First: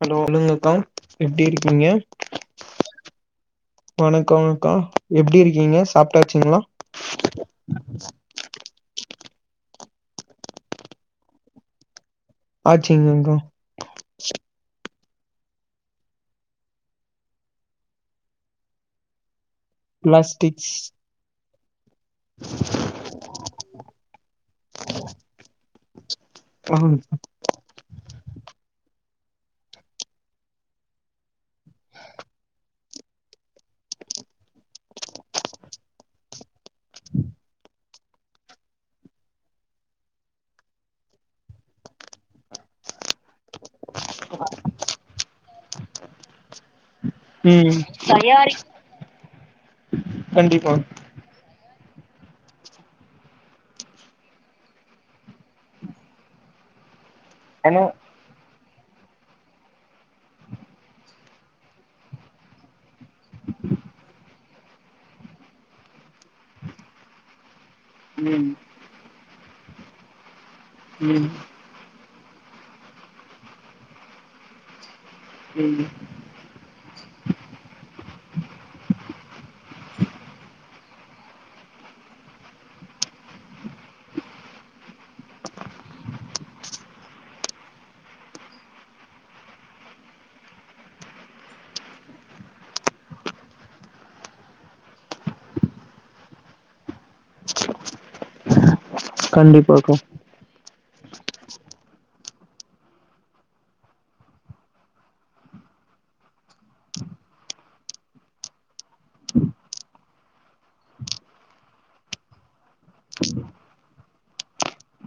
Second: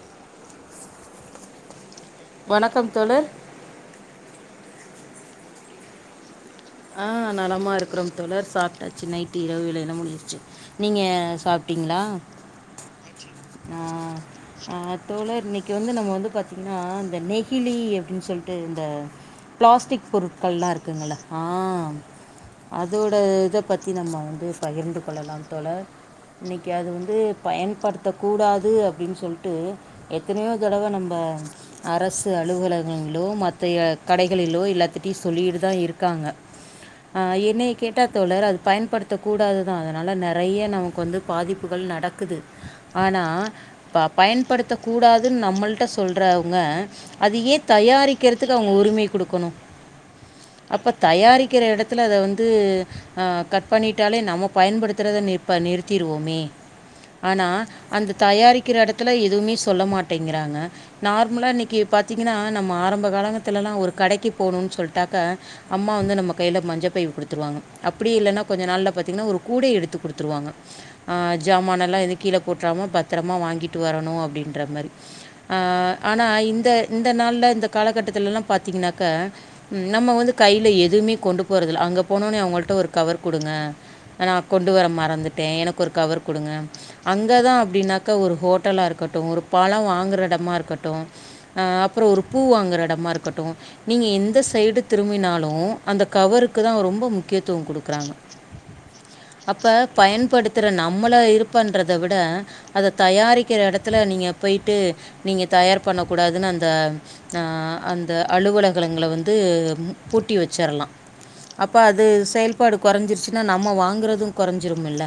Hello வணக்கம் எப்படி இருக்கீங்க வணக்கம் தோழர் வணக்கம் அக்கா எப்படி இருக்கீங்க சாப்பிட்டாசீங்களா ஆஹ் நலமா இருக்றோம் தோழர் சாப்பிட்டா சு நைட்டு இரவு வேல என்ன முடிச் ச்சு நீங்கள் சாப்பிட்டீங்களா ஆச்சிங் ங்கா ஆஹ் ஆஹ் தோழர் இன்னைக்கு வந்து நம்ம வந்து பாத்தீங்கன்னா இந்த நெகிலி அப்படினு சொல்லிட்டு இந்த பிளாஸ்டிக் பொருட்கள்லா பிளாஸ்டிக்ஸ் இருக்குங்கள்ள ஆம் அதோட இத பத்தி நம்ம வந்து பகிர்ந்து கொள்ளலாம் தோழர் இன்னைக்கு ஆ அது வந்து பயன்படுத் த்த கூடாது அப்படின் சொல்ட்டு எத்தனையோ தடவ நம்ப அரசு அலுவலகங்ளோ மத்த ஏ கடைகளிலோ எல்லாத்துட்டியு சொல்லிட்டுதா இரு காங்க அ என்னயக் கேட்டா தோழர் அது பயன்படுத்த கூடாதுதா அதனால நெறய நமக்கு வந்து பாதிப்புகள் நடக்குது ஆனா இப்ப பயன்படுத்தக்க கூடாதுன்னு நம்மள்ட்ட சொல்ற அவுங்க அது ஏ தயாரிக்கிறதுக்கு ம் அவங்க உரிமை குடுக்கொணு கண்டிப்பா அப்ப தயாரிக்கிற எடத் த்தில அத வந்து அ கட் பண்ணிட்டாலே நம்ம பயன்படுத்துறத நிப்ப நிறுத்திருவோமே ஆனா அந்த தயாரி விக்கிற எடத்துல எதுவுமே சொல்ல மாட்டேங்கிறாங்க நார்மலா இன்னிக்கு பாத்தீங்கன்னா நம்ம ஆரம் ம்ம கலகத்துல எல்லா ஒரு கடைக்கி போனுன்னு சொல்ட்டாக்க அம்மா வந்து நம்ம கைல மஞ்ச பைவு குடுத்துருவாங்க அப்புடி இல்லன்னா ம் கொஞ்ச நாள்ல பாத்தீங்கன்னா ஒரு கூடய எடு த்து குடுத்துருவாங்க அ ம் ஜாமானல்லா எது கீழ போட்றாம பத்திரமா வாங்கிட்டு வரணு அப்டின்ற மாறி ம் அஹ் ஆனா இந்த இந்த நாள்ல இந்த காலகட்டத்துல எல்லா பாத்தீங்கன்னாக்க ம் நம்ம வந்து கையில எதுமே கொண்டு போறதில்ல அங்க போனோனே அவுங்கள்ட்ட ஒரு கவர் குடுங்க நா கொண்டு வர மறந்துட்டே எனக்கு ஒரு கவர் குடுங்க அங்கதா அப்டின்னாக்க ஒரு ஹோட்டலா இருக்கட்டு ஒரு பழொ வாங்குற இடமா இருக்கட்டு அஹ் அப்புறோ ஒரு பூ வாங்குற இடமா இருக்கட்டு நீங்க எந்த சைடு தி திரும்பினாலு அந்த கவருக்குதா அவ ரொம்போ முக்கியத்துவோ குடுக்குறாங்க அப்ப கண்டிப்பாக்கா பயன்படுத்துற நா நம்மள இருப்பன்றத விட அத தயாரிக்கிற எடத்துல நீங்க போய்ட்டு நீங்க தயார் பண்ணகூடாதுன்னு அந்த அஹ் அந்த அலுவலகங்கள வந்து பூட்டி வெச்சரலா அப்ப அது செயல்பாடு கொறஞ்சிருச்சுன்னா நம்ம வாங்குறதும் கொறஞ்சிருமில்ல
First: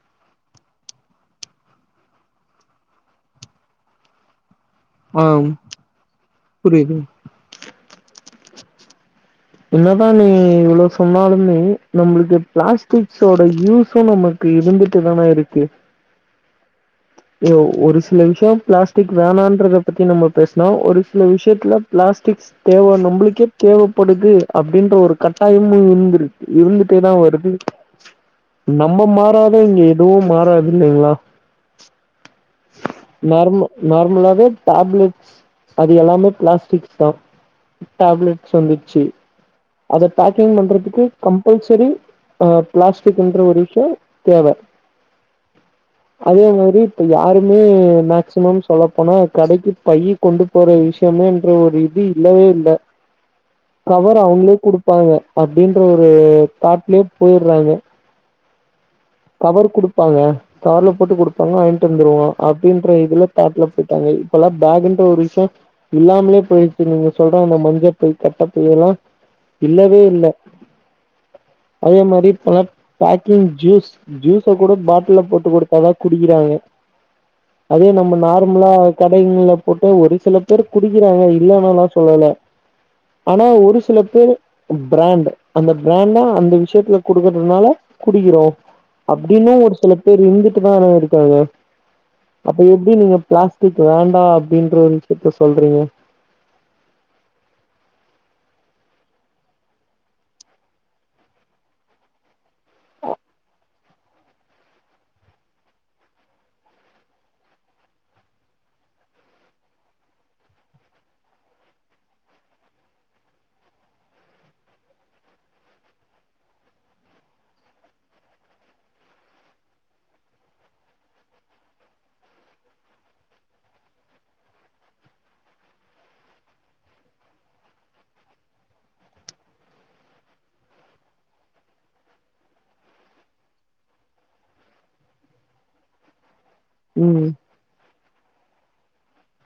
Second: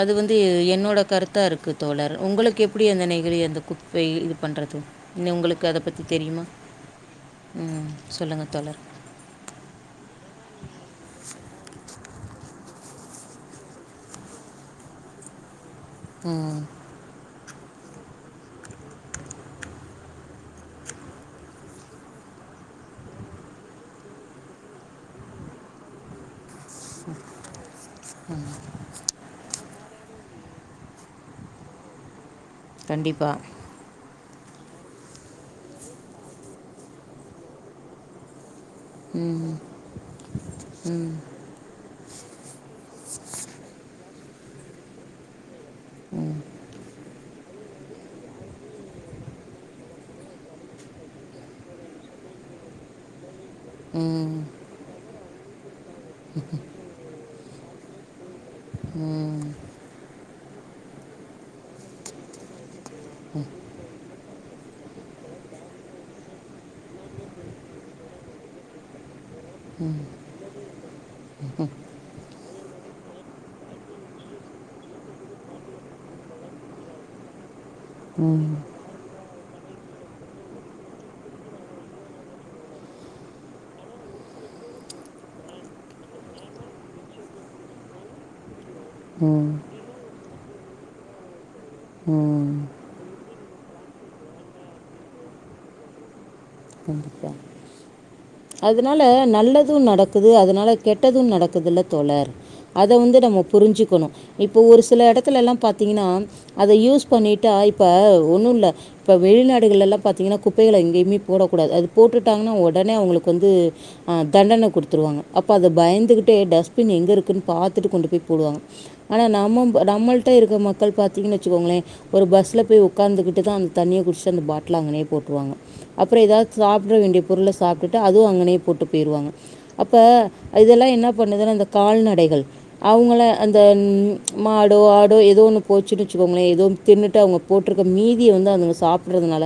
அது வந்து எ என்னோட கருத்தா இருக்கு தோழர் உங்களுக்கு எப்புடி அந்த நெகிழி அந்த குப்பை இது பண்ற து ஆ இன்ன உங்குளுக்கு அத பத்தி தெரியுமா புரியுது ம் சொல்லுங்க தோழர் என்னதா நம்முளுக்கு பிளாஸ்டிக்ஸோட யூஸு நமக்கு இருந்துட்டு தான இருக்கு ம் அய்யோ ஒரு சில விசியோ பிளாஸ்டிக் வேணான்றத பத்தி நம்ம பேஸ்னோ ஒரு சில விஷயத்துல பிளாஸ்டிக்ஸ் தேவ நம்புளுக்கே தேவப்படுது து அப்டின்ற ஒரு கட்டாயமோ இருந்திருக் இருந்துட்டேதா வருது நம்ம மாறாத இங்க எ துவும் மாறாதுல்ல எல்லா கண்டிப்பாக நார்ம நார்மலா டேப்லெட்ஸ் அது எல்லாமே பிளாஸ்டிக்ஸ் தான் டேப்லெட்ஸ் வந்துச்சு ம் அத பேக்கிங் பண்றதுக்கு ம் கம்பல்சரி ஆ பிளாஸ்டிக்ன்ற ஒரு விஷயம் தேவ ம் அதே மாரி இப்ப யாருக்கு மே மேக்சிமம் சொல்ல போனா கடைக்கு பை கொண்டு போற விஷயமென்ற ஒரு இது இல்லவே இல்ல கவர் ம் அவங்களே குடுப்பாங்க அப்டின் ஒரு தாட்லயே போய்றாங்க ம் கவர்ரு குடுப்பாங்க கவர்ல போட்டு குடுப்பாங்க வாயின்ட்டு வந்துடுவோம் ஆ ப்படின்ற இதுல தாட்ல போயிட்டாங்க ல்ல பேக்னு ஒரு விஷயம் இல்லாமலே போயிச்சு நீங்க சொல்றோ அந்த மஞ்ச பை கட்டை பை எல்லாம் இல்லவே இல்ல அதே மாரி இப்பலாம் பேக்கிங் ஜூஸ் ஜூஸை கூட பாட்ல போட்டு கொடுத்தாதான் குடிக்கிறாங்க அதே நம்ம ம் நார்மலா கடைங்கல போட்டு ஒரு சில பேர் குடிக்கிறாங்க இல்லன்னல்லாம் சொல்லலை ஆனா ஒரு சில பேர் பிராண்ட் அந்த பிராண்ட்னா அந்த விஷயத்துல குடுக்கறதுனால குடிக்கிறோம் ம் அப்படின்னு ஒரு சில பேர் இருந்துட் டுதானே இருக்காங்க ம் அப்ப எப்படி நீங்க பிளாஸ் த்துக்கு வேண்டாம் அப்படின்ற ஒரு விஷயத்த சொல்றீங்க [unintelligible] அதனால நல்லதும் நடக்குது அதனால கெட்டதும் நடக்குதுல்ல தோழர் அத வந்து நம்ம புரிஞ்சுக்கணும் இப்ப ஒரு சில இடத்துல எல்லாம் பாத்தீங்கன்னா அத யூஸ் பண்ணிட்டா இப்ப ஒண்ணும் இல்ல இப்ப வெளிநாடுகள் எல்லாம் பாத்தீங்கன்னா குப்பைகளை எங்கேயுமே போடக்கூடாது அது போட்டுட்டாங்கன்னா உடனே அவங்களுக்கு வந்து தண்டனை குடுத்துருவாங்க அப்போ அதை பயந்துகிட்டே டஸ்ட்பின் எங்கே இருக்குன்னு பாத்துட்டு கொண்டு போய் போடுவாங்க ஆனால் நம்ம நம்மளிட்ட இருக்க மக்கள் பாத்தீங்கன்னு வச்சுக்கோங்களேன் ஒரு பஸ்ஸில் போய் உட்காந்துக்கிட்டு தான் அந்த தண்ணியை குடித்து அந்த பாட்டில் அங்கனே போட்டுருவாங்க அப்பறம் எதாவது சாப்ட வேண்டிய பொருள சாப்ட்டுட்டு அதுவும் அங்கனே போட்டு போயிடுவாங்க அப்போ அதெல்லாம் என்ன பண்ணதுன்னா இந்த கால்நடைகள் அவங்கள அந்த ம் மாடோ ஆடோ ஏதோ ஒன்னு போச்சுனு வச்சுக்கோங்களே தோம் தின்னுட்டு ம் அவங்க போட்ருக்க மீ தியை வந்து அதுங்க சாப்பிட்றதுனால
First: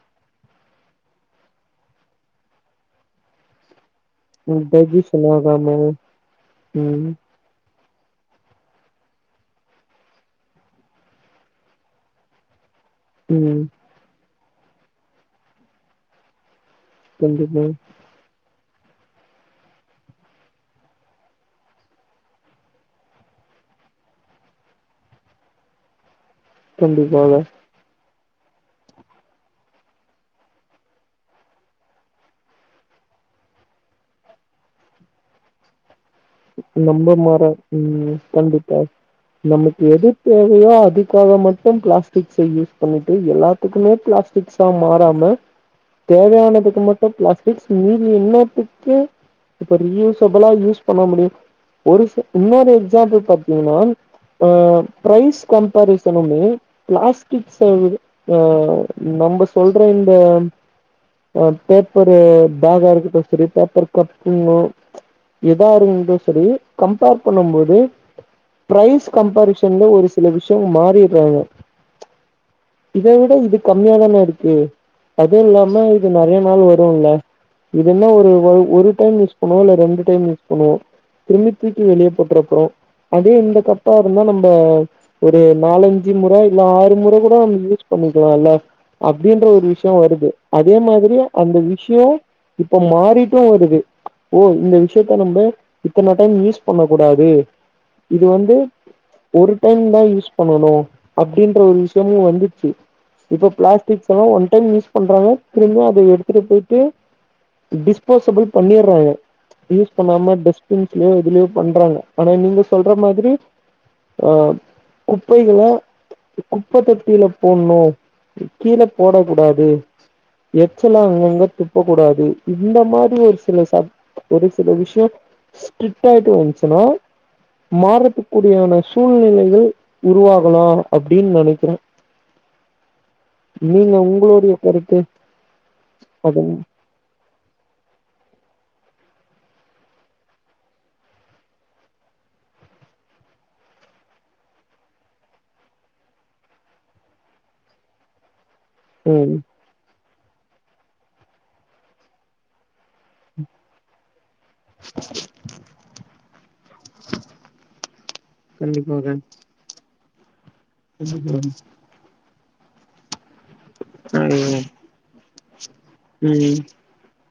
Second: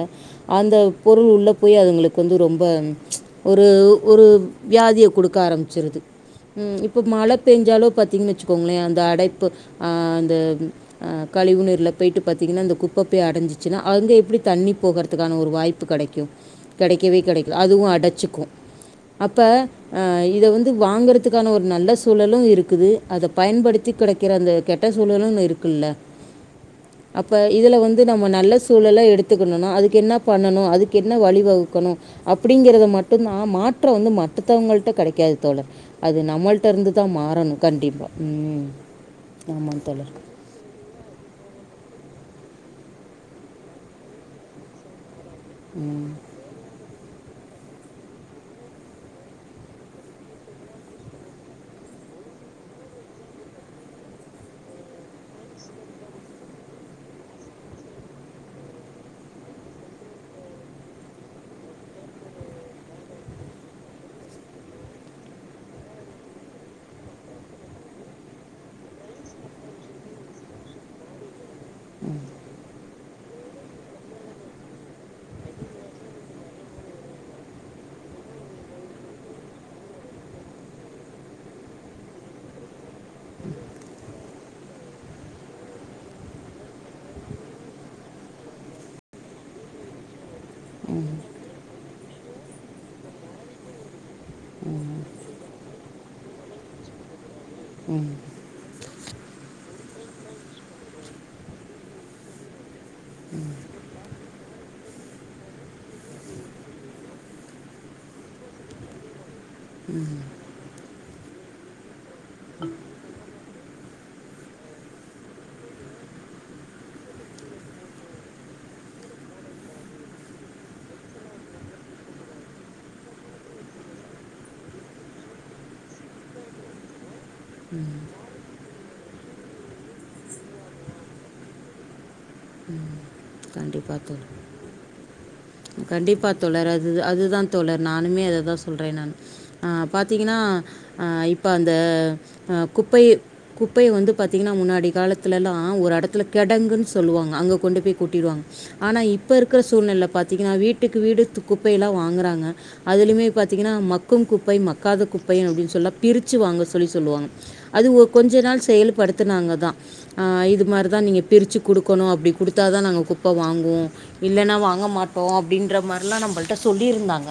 அந்த பொருள் உள்ள போய் அதுங்களுக்கு வந்து ரொம்ப ஒரு ஒரு ம் வியாதியை டைஜஷன் குடுக்க ஆகாம ஆரம்பிச்சிருது இப்ப ம் மழ பெஞ்சாலோ பாத்தீங்கன்னு வச்சுக்கோங்களேன் அந்த அடைப்பு அந்த கழிவுநீர்ல போயிட்டு பாத்தீங்கன்ன அந்த குப் ப்பை போய் ம் அடைஞ்சிச்சுனா அவங்க எப்படி தண்ணி போகறதுக்கான ஒரு வாய் ப்பு கடைக்கு கெடைக்கவே கெடைக்கல கண்டிப்பா அதுவு அடைச்சிக்கு அப்ப ஆஹ் இத வந்து வாங்கறதுக்கான ஒரு நல்ல சூழலு இருக்குது அதை பயன்படுத்தி கெடைக்கிற அந்த கெட்ட சூழலும்னு இருக்குல்ல அப்போ கண்டிப்பாக இதில் வந்து நம்ம நல்ல சூழல எடுத்துக்கணணு அதுக்கு என்னா பண்ணணு அதுக்கு என்ன வழிவகுக்கணு அப்படிங்கறத மட்டும்தா மாற்ற வந்து மத்தவங்கள்டிட்ட கெடைக்காது தோழர் அது நம்மள்ட்ட இருந்து தான் நம்ப மாற மாறணும் கண்டிப்பாக உம் ம் கண்டிப்பா நமக்கு ஆமாம் எது தோழர் தேவையோ அதுக்காக மட்டு [unintelligible] [unintelligible] யூஸ் பண்ணிட்டு எல்லாத்துக்குமே பிளாஸ்டிக்ஸா மாறாம ம் தேவையானதுக்கு மட் பிளாஸ்டிக்ஸ் மீறி என்னத்துக்கு ரீயூஸபலா யூஸ் முடியும் ஒரு இன்னொரு எக்ஸாம்பிள் பாத்தீங்கன்னா ஆஹ் ப்ரைஸ் கம்பரிசனுமே பிளாஸ்டிக் நம்ம சொல்ற இந்த ஆஹ் பேப்பரு பேக்கா இருக்கட்டும் சரி பேப்பர் கப்ப எதா இருந்து சரி கம்பேர் பண்ணுபோது பிரைஸ் கம்பரிசன்ல ஒரு சில விஷய மாறிடுறாங்க [inaudible] இத விட இது கம்மியாதான இருக்கு அதுல்லாம இது நெறைய நாள் வருல்ல இது என்ன ஒ ஒரு டைம் யூஸ் பண்ணுவோ இல்ல ரெண்டு டைம்ஸ் யூ ஹலோ திரும்பி தூக்கி வெளியே போட்டுப்புறோ அதே இந்த கப்பா இருந்தா நம்ம ஒரு நாலஞ்சு முறை இல்ல ஆறு முறை கூட நம்ம யூஸ் பண்ணிக்கலாம்ல்ல அப்படின்ற ஒரு விஷய வருது அதே மாதிரி அந்த விஷய இப்ப மாறிட்டு வருது ஓ இந்த விஷயத் [unintelligible] இத்தனை டைம் யூஸ் பண்ணக்கூடாது ம் இது வந்து ஒரு டைம் தான் யூஸ் பண்ணணு அப்படின்ற ஒரு விஷயமு வந்துச்சு இப்ப பிளாஸ்டிக்ஸ்ல்லா ஒன் டைம் யூஸ் பண்றாங்க திரும்ப அத எடுத்துட்டு போயிட்டு டிஸ்போசிபள் பண்ணிறாங்க யூஸ் பண்ணாம டஸ்பின் [unintelligible] இதுலயோ பண்றாங்க ஆனா நீங்க சொல்ற மாதிரி ஆஹ் குப்பைகளை குப்ப தொட்டில போடணு கீழே போடக்க கூடாது எச்சலா அங்கங்க துப்பக்க கூடாது இந்த மாதிரி ஒரு சில சட் ஒரு சில விஷய ஸ்ட்ரிக்ட் ஆயிட்டு வந்ச்சுன்னா மார்ரத்துக்கூடியன சூழ்நிலைகள் உருவாகலா அப்படின்னு நெனைக்கிறே கண்டிப்பா நீங்க தோழர் உங்களுடைய கருத்து கண்டிப்பா தோழர் அது அதுதா தோழர் நானுமே அததா சொ சொல்றே நா ஆஹ் பாத்தீங்கன்னா ஆஹ் இப்போ அந்த குப்பை குப்பை வந்து பாத்தீங்கன்னா முன்னாடி காலத்துலல்லா ஒரு எடத்துல கெடங்குன்னு சொல்லுவாங்க அங்க கொண்டு போய் கொட்டிருவாங்க ஆனா இப்ப ம் இருக்கிற சூழ்நில பாத் த்துக்கி வீட்டுக்கு வீடு து குப்பைல்லா வாங்குறாங்க அதுலயுமே பாத்தீங்கன்னா மக் மக்கும் குப்பை மக்காத குப்பை அப்படின்னு சொல்ல பிரிச்சு வாங்க சொல்லி சொல்லுவாங்க அது ஓ கொஞ்ச நாள் கண்டிப்பாக செயல்படுத்துனாங்கதா ஆஹ் இதுப் மாரிதா ம் நீங்க பிரிச்சு குடுக்கணு ப்டி குடுத்தாதா நாங்க கு இப்ப வாங்குவோ இல்லைன்னா வாங்க மாட்டோ அப்டின்ற மாரிலாம் ம் நம்மள்ட்ட ம் சொல்லியிருந்தாங்க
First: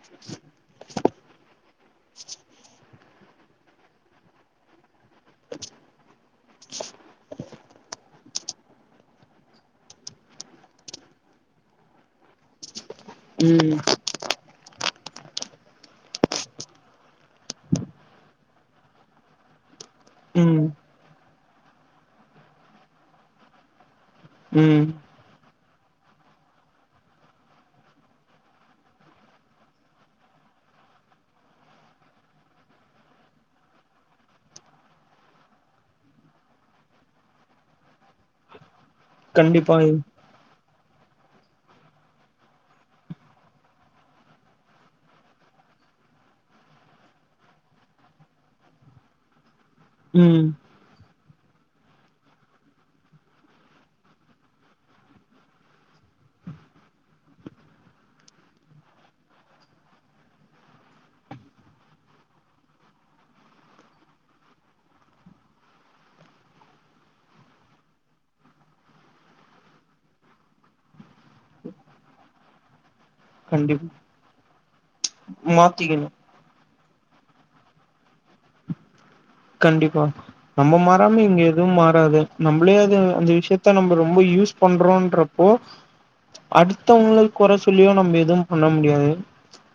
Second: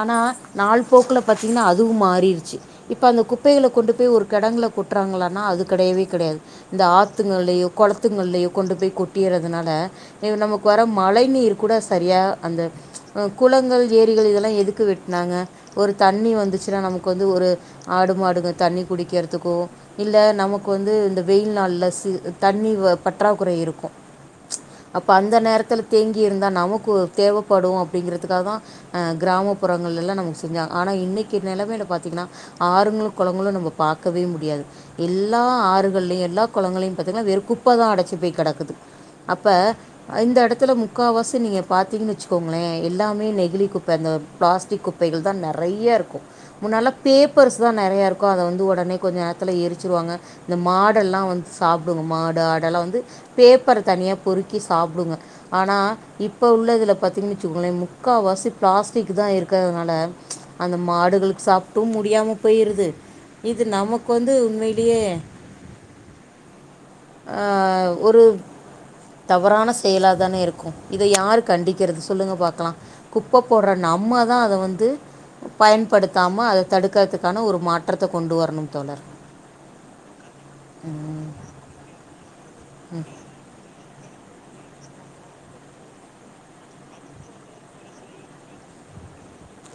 ஆனா நாள் போக்குல பாத்தீங்கன்னா அதுவு மாறிருச்சு இப்ப அந்த குப்பைகள கொண்டு போய் ஒரு கெடங்கள கொட் றாங்களானா அது கெடயவே கெடயாது இந்த ஆத்துங்களயோ கொளத்து த்துங்களயோ கொண்டு போய் கொட் டிறதுனால நமக்கு வர மழை நீர் கூட சரியா அந்த குளங்கள் ஏரிகள் இதெல்லா எதுக்கு வெட் நாங்க ஒரு தண்ணி வந்துச்சுன்னா நமக்கு வந்து ஒரு ஆடு மாடுங்க தண்ணி குடிக்கிறதுக்கோ இல்ல ம் நமக்கு வந்து இந்த வெயில்நாள்ல சி தண்ணி வ பற்றாக்குறை இருக்கு ம் அப்ப அந்த நேரத்துல தேங்கி இருந்தா நமக்கு தேவைப்படு அப்படிங்கருதுக்காக தா அ கிராமப்புறங்கள்லல்லா நமக்கு செஞ்சாங்க ஆனா இன்னக்கு நிலம பாத்திங்கன்னா ஆறுங்களு கொளங்களு நம்ம பாக்கவே முடியாது எல்லா ஆறுகள்லயு எல்லா கொளங்களயு பாத்திங்கன்னா வெறும் குப்ப தா அடச்சு போய் கெடக்குது அப்ப கண்டிப்பா இந்த எடத்துல முப் முக்காவாசி நீங்க பாத்தீங்கனு வச்சுக்கோங்களே எல்லாமே நெகுழி குப்ப அந்த பிளாஸ்டிக் குப்பைகள் தா நெறயாருக்கு முன்னால பேப்பர்ஸ் தா நெறயாருக்கு அத வந்து ஒடனே கொஞ்சோ நேரத்துல எரிச் ச்சுருவாங்க ம் இந்த மாடெல்லா வந் சாப்டுங்க மாடு ஆடெல்லா வந்து பேப்பர தனியா பொறுக்கி சாப்டுங்க ஆனா இப்போ உள்ளதுல பாத்திங்கனு வச்சுக்கோங்களே முக்கா வாசி பிளாஸ்டிக் தா இருக்கிறதுனால அந்த மாடுகளுக் சாப்ட்டு முடியாம போயிருது இது நமக்கு வந்து உண்மைலியே ஆ ஒரு தவறான செயலா தானே இருக்கு இது யாரு கண்டிக்கிறது சொல்லுங்க பாக்கலா குப்ப போடுற கண்டிப் நம்ம தா அத வந்து மாத்திக்கணு பயன்படுத்தாம அத தடுக் க்கிறதுக்கான ஒரு மாற்றத்த கொண்டு வரணு தோழர் கண்டிப்பா நம்ம மாறாம ம் இங்க எதுவு மாறாது நம்மளே அது அந்த விஷயத்த நம் ரொம்ப யூஸ் பண்றோன்றப்போ அடுத்தவங்கள கொற சொல்லியோ நம்ம எதுவு பண்ண முடியாது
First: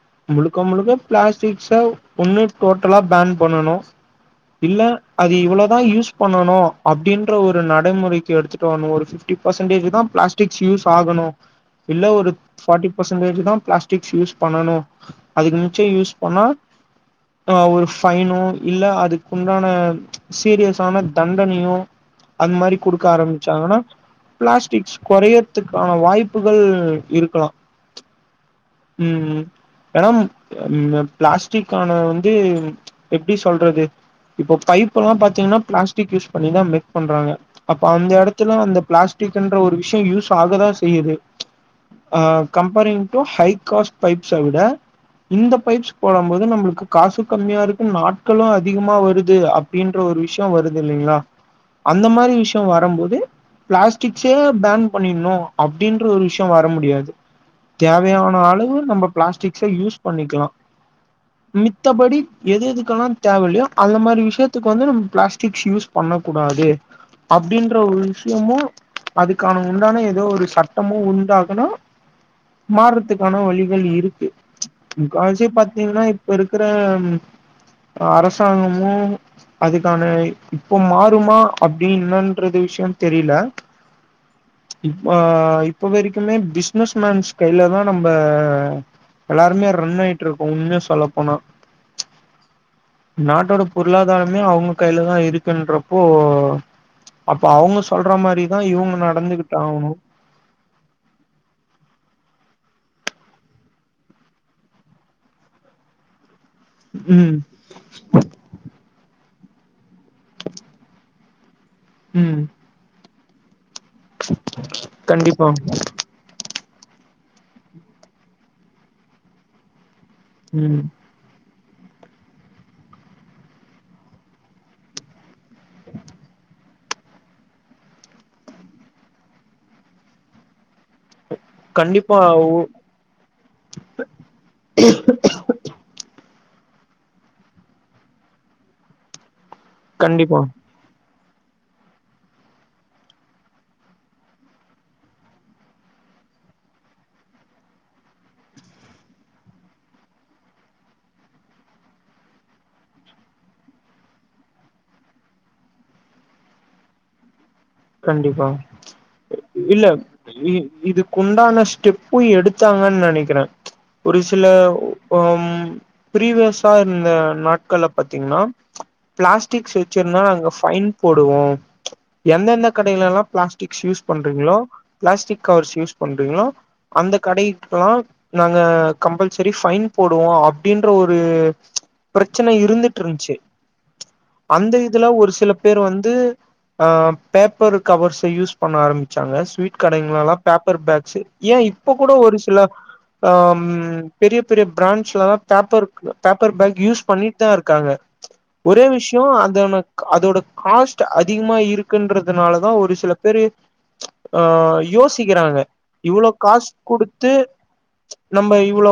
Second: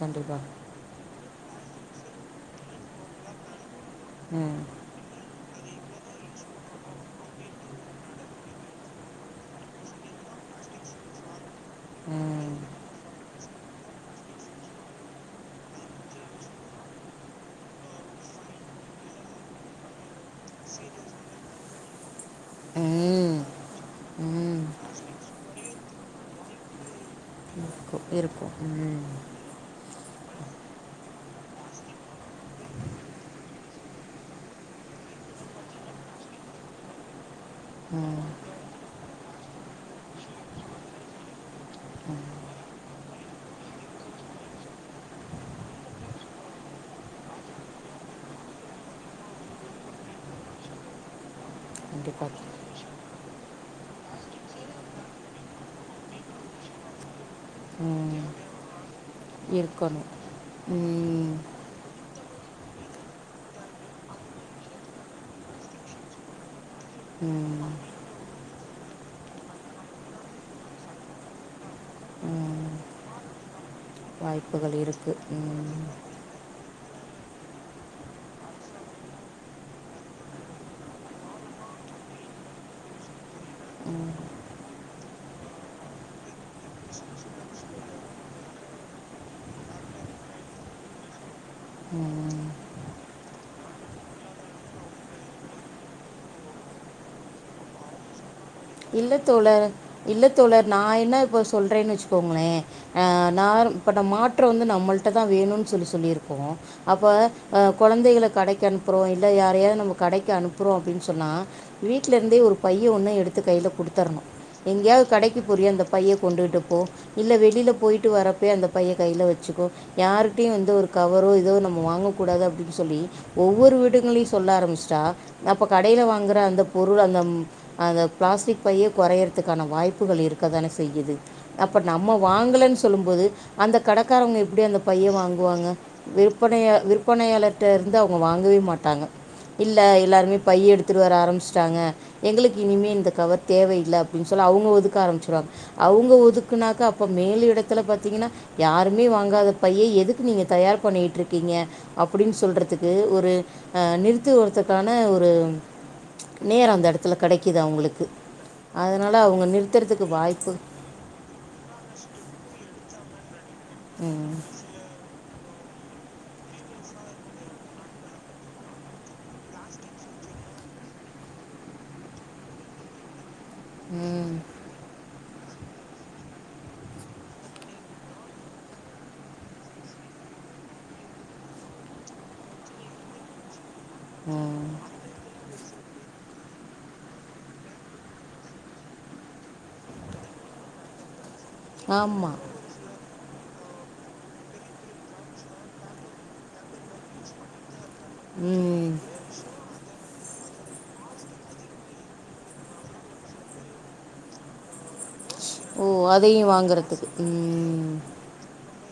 கண்டிப்பாக முழுக்க முழுக்க பிளாஸ்டிக்ஸ ஒன்னு டோட்டலா பேன் பண்ணனு ம் இல்ல அத் இவ்ளோதா யூஸ் பண்ணனு அப்டின்ற ஒரு நடமுறைக்கு எடுத்துட்டு வரணு ஒரு ஃபிப்டி பெர்ஸண்தேஜ் தா பிளாஸ்டிக்ஸ் யூஸ் ஆகணு இல்ல ஒரு ம் ஃபாட்டி பர்சன்டேஜ் தா பிளாஸ்டிக்ஸ் யூஸ் பண்ணனு அதுக்கு மிச்ச யூஸ் பண்ணா அ ஒரு ஃபைனு இல்ல அது உண்டான சீரியஸான தண்டனயு அந்த மாரி குடுக்க ம் ஆரம்பிச்சாங்கனா ம் பிளாஸ்டிக்ஸ் கொறயதுக் கான வாய்ப்புகள் இருக்கலா இருக்கு இருக்கு ம் ஏனா ம் அ பிளாஸ்டிக்கான வந்து எப்டி சொல்றது இப்ப பைப் எல்லா பாத்தீங்கனா பிளாஸ்டிக் யூஸ் பண்ணிதா மேக் பண்றாங்க அப்ப அந்த ம் எடத்துல அந்த பிளாஸ் டிக்ன்ற ஒரு விஷயோ யூஸ் ஆகதா செய்யுது. அஹ் கம்பெனி ப்றோ ஹைகாஸ் பைப்ஸ் அ விட இந்த பைப்ஸ் போடம்போது நம்ளுக்கு காசு கம்மியா இருக்கும். நாட்களும் அதிகமா வரு ருது அப்டின்ற ஒரு விஷ்யோ வருது இல்லைங்ளா? அந்த கண்டிப்பாக மாரி விஷ்யோ வரம்போது பிளாஸ் டிக்ஸ பேன் பண்ணிட்ணு அப்டின்ற ஒரு விஷ்யோ வர முடியாது. ம் தேவயான அளவு நம்ப பிளாஸ்டிக்ஸ யூஸ் இருக்கணும் பண்ணிக்லா. ம் மித்தபடி எது எதுக்கெல்லா தேவல்லயோ அந்த மாரி விஷயத்துக்கு வந்து நம்ம பிளாஸ்டிக்ஸ் யூஸ் பண்ண கூடாது. ம் அப்டின்ற ஒரு விஷயமு அதுக்கான உண்டான ஏதோ ஒரு சட்டமு உண்டாக்னா ம் மார்றதுக்கான வழிகள் இருக்கு. வாய்ப்புகள் ச்ச இருக்குது கால்ஸே பாத்தீங்கனா இப்ப இருக்குற அரச சாங்கமு அதுக்கான இப்பொ மாறுமா அப்படி எனன்றது விஷயோ தெரில. இப் ஆ இப்ப வெரைக்கிமே பிசினஸ் மேன்ஸ் கைலதா நம்ப எல்லாருமே ரன் ஆயிட்டு இருக்கோ. உண்மய சொல்லப்போனா உஹ்ம் நாட்டோட பொருளாதாரமே அவுங்க கையிலதா இருக்குன்றப்போ அப்ப அவுங்க சொல்ற மாரி இல்ல தோழர் இல்ல தோழர் நா என்ன இப்ப சொல்றேனு வச்சுக்கோங்களே. ஆஹ் நான் இப்ப மாற்றோ வந்து நம்மள்ட்டதா வேணுன் சொல்லி சொல்லிருக். கோ அப்ப ம் அ கொழந்தைகள கடைக்கு அனுப்றோ இல் த யாரையாது நம்ம கடைக்கு அனுப்புறோ அப்படின் சொன்னா வீட்ல இருந்தே ம் ஒரு பைய ஒண்ண எடுத் து கைல குடுத் தர்ணு. எங்கயாது கடைக்கு கண்டிப்பா போரியா இந்த பைய கொண்டுட்டு போ. இல்ல வெளில போய்ட்டு வரப்பயே அந்த பைய கையில வெச்சுக்கோ. யாருட்டியு வந்து ம் ஒரு கவரோ ஏதோ நம் வாங்கக்கூடாது அப்படின் சொல்லி ஒவ்வொரு வீடுகளியு சொல்ல ஆரம்பிச்சிட்டா, அப்ப கடைல வாங்கற அந்த பொருள் அந்த ம் அந்த பிளாஸ்டிக் பையே கொறையறதுக்கான வாய்ப்புகள் இருக்க தான செய்யுது. அப்ப நம்ம கண்டிப்பா ஓ வாங்கலேன்னு சொல்லும்போது அந்த கடைக்காரவங்க எப்டி அந்த பைய வாங்குவாங்க? விற்பனைய விற்பனையாளர்கிட்ட இருந்து அவங்க வாங்கவே மாட்டாங்க. இல்ல எல்லாருமே கண்டிப்பா பை எடுத்துட்டு வர ஆரம்பி ட்டாங்க எங்களுக்கு இனிமே இந்த கவர் தேவையில்லை அப்படின்னு சொல்லி அவங்க ஒதுக்க ஆரம்பிச்சடுவாங்க அவங்க ஒதுக்குனாக்க அப்ப மேல இடத்துல பார்த்தீங்கன்னா யாருமே வாங்காத பையை எதுக்கு நீங்க தயார் பண்ணிட்டு இருக்கீங்க அப்படின்னு சொல்றதுக்கு ஒரு நிறுத்து வதுக்கான ஒரு நேரம் அந்த இடத்துல கிடைக்குது அவங்களுக்கு கண்டிப்பா அதனால் அவங்க இல்ல நிறுத்துறதுக்கு வாய்ப்பு இதுக்கு உண்டான ஸ்டெப்பும் எடுத்தாங்கன்னு நெனைக்கி இன [unintelligible] ஒரி ம் சில ஒம் பிரிவஸ்ஸா இருந்த நாட்கள்ல பத்தீங்னா ப்ளாஸ்டிக்ஸ் வெச்சிர்ந்தா அங்க ஃபைன் போடுவோ எந்தெந்த கடைலலா ப்ளாஸ் டிக்ஸ் யூஸ் ம் பண்றீங்ளோ ப்ளாஸ்டிக் கவுர்ஸ் யூஸ் பண்றீங்ளோ அந்த கடைக்லா நாங்க கம்பல்சரி ஃபைன் போடுவோ அப்டின்ற ஒரு ப்ரச்சன இருந்துட்ருந்ச்சு ம் அந்த இதுலா ஒரு சில பேர் வந்து அ பேப்பர் கவர்ஸ யூஸ் பண்ண ஆரம்ச்சாங்க ஸ்வீட் கடைங்ளலா பேப்பர் பேக்ஸு ஏ இப்ப கூட ஒரு ஆமாம் சில ஆம் பெரிய பெரிய ப்ராண்ச்லலா பேப்பர்க் பேப்பர் பேக் யூஸ் பண்ணிட்தா இர்க்காங்க ஒரே ம் விஷ்யோ அத் ஒனக் அதோடு ஹாஸ்ட் அதிகமா இருக் குன்றுதுனாலதா ஒரு சில பேரு ஆ யோஸ் சிக்கிறாங்க ஓ இவுளோ அதையும் காஸ் வாங்குறதுக்கு குடுத்து ம் நம்ப இவ் இவ்ளோ வா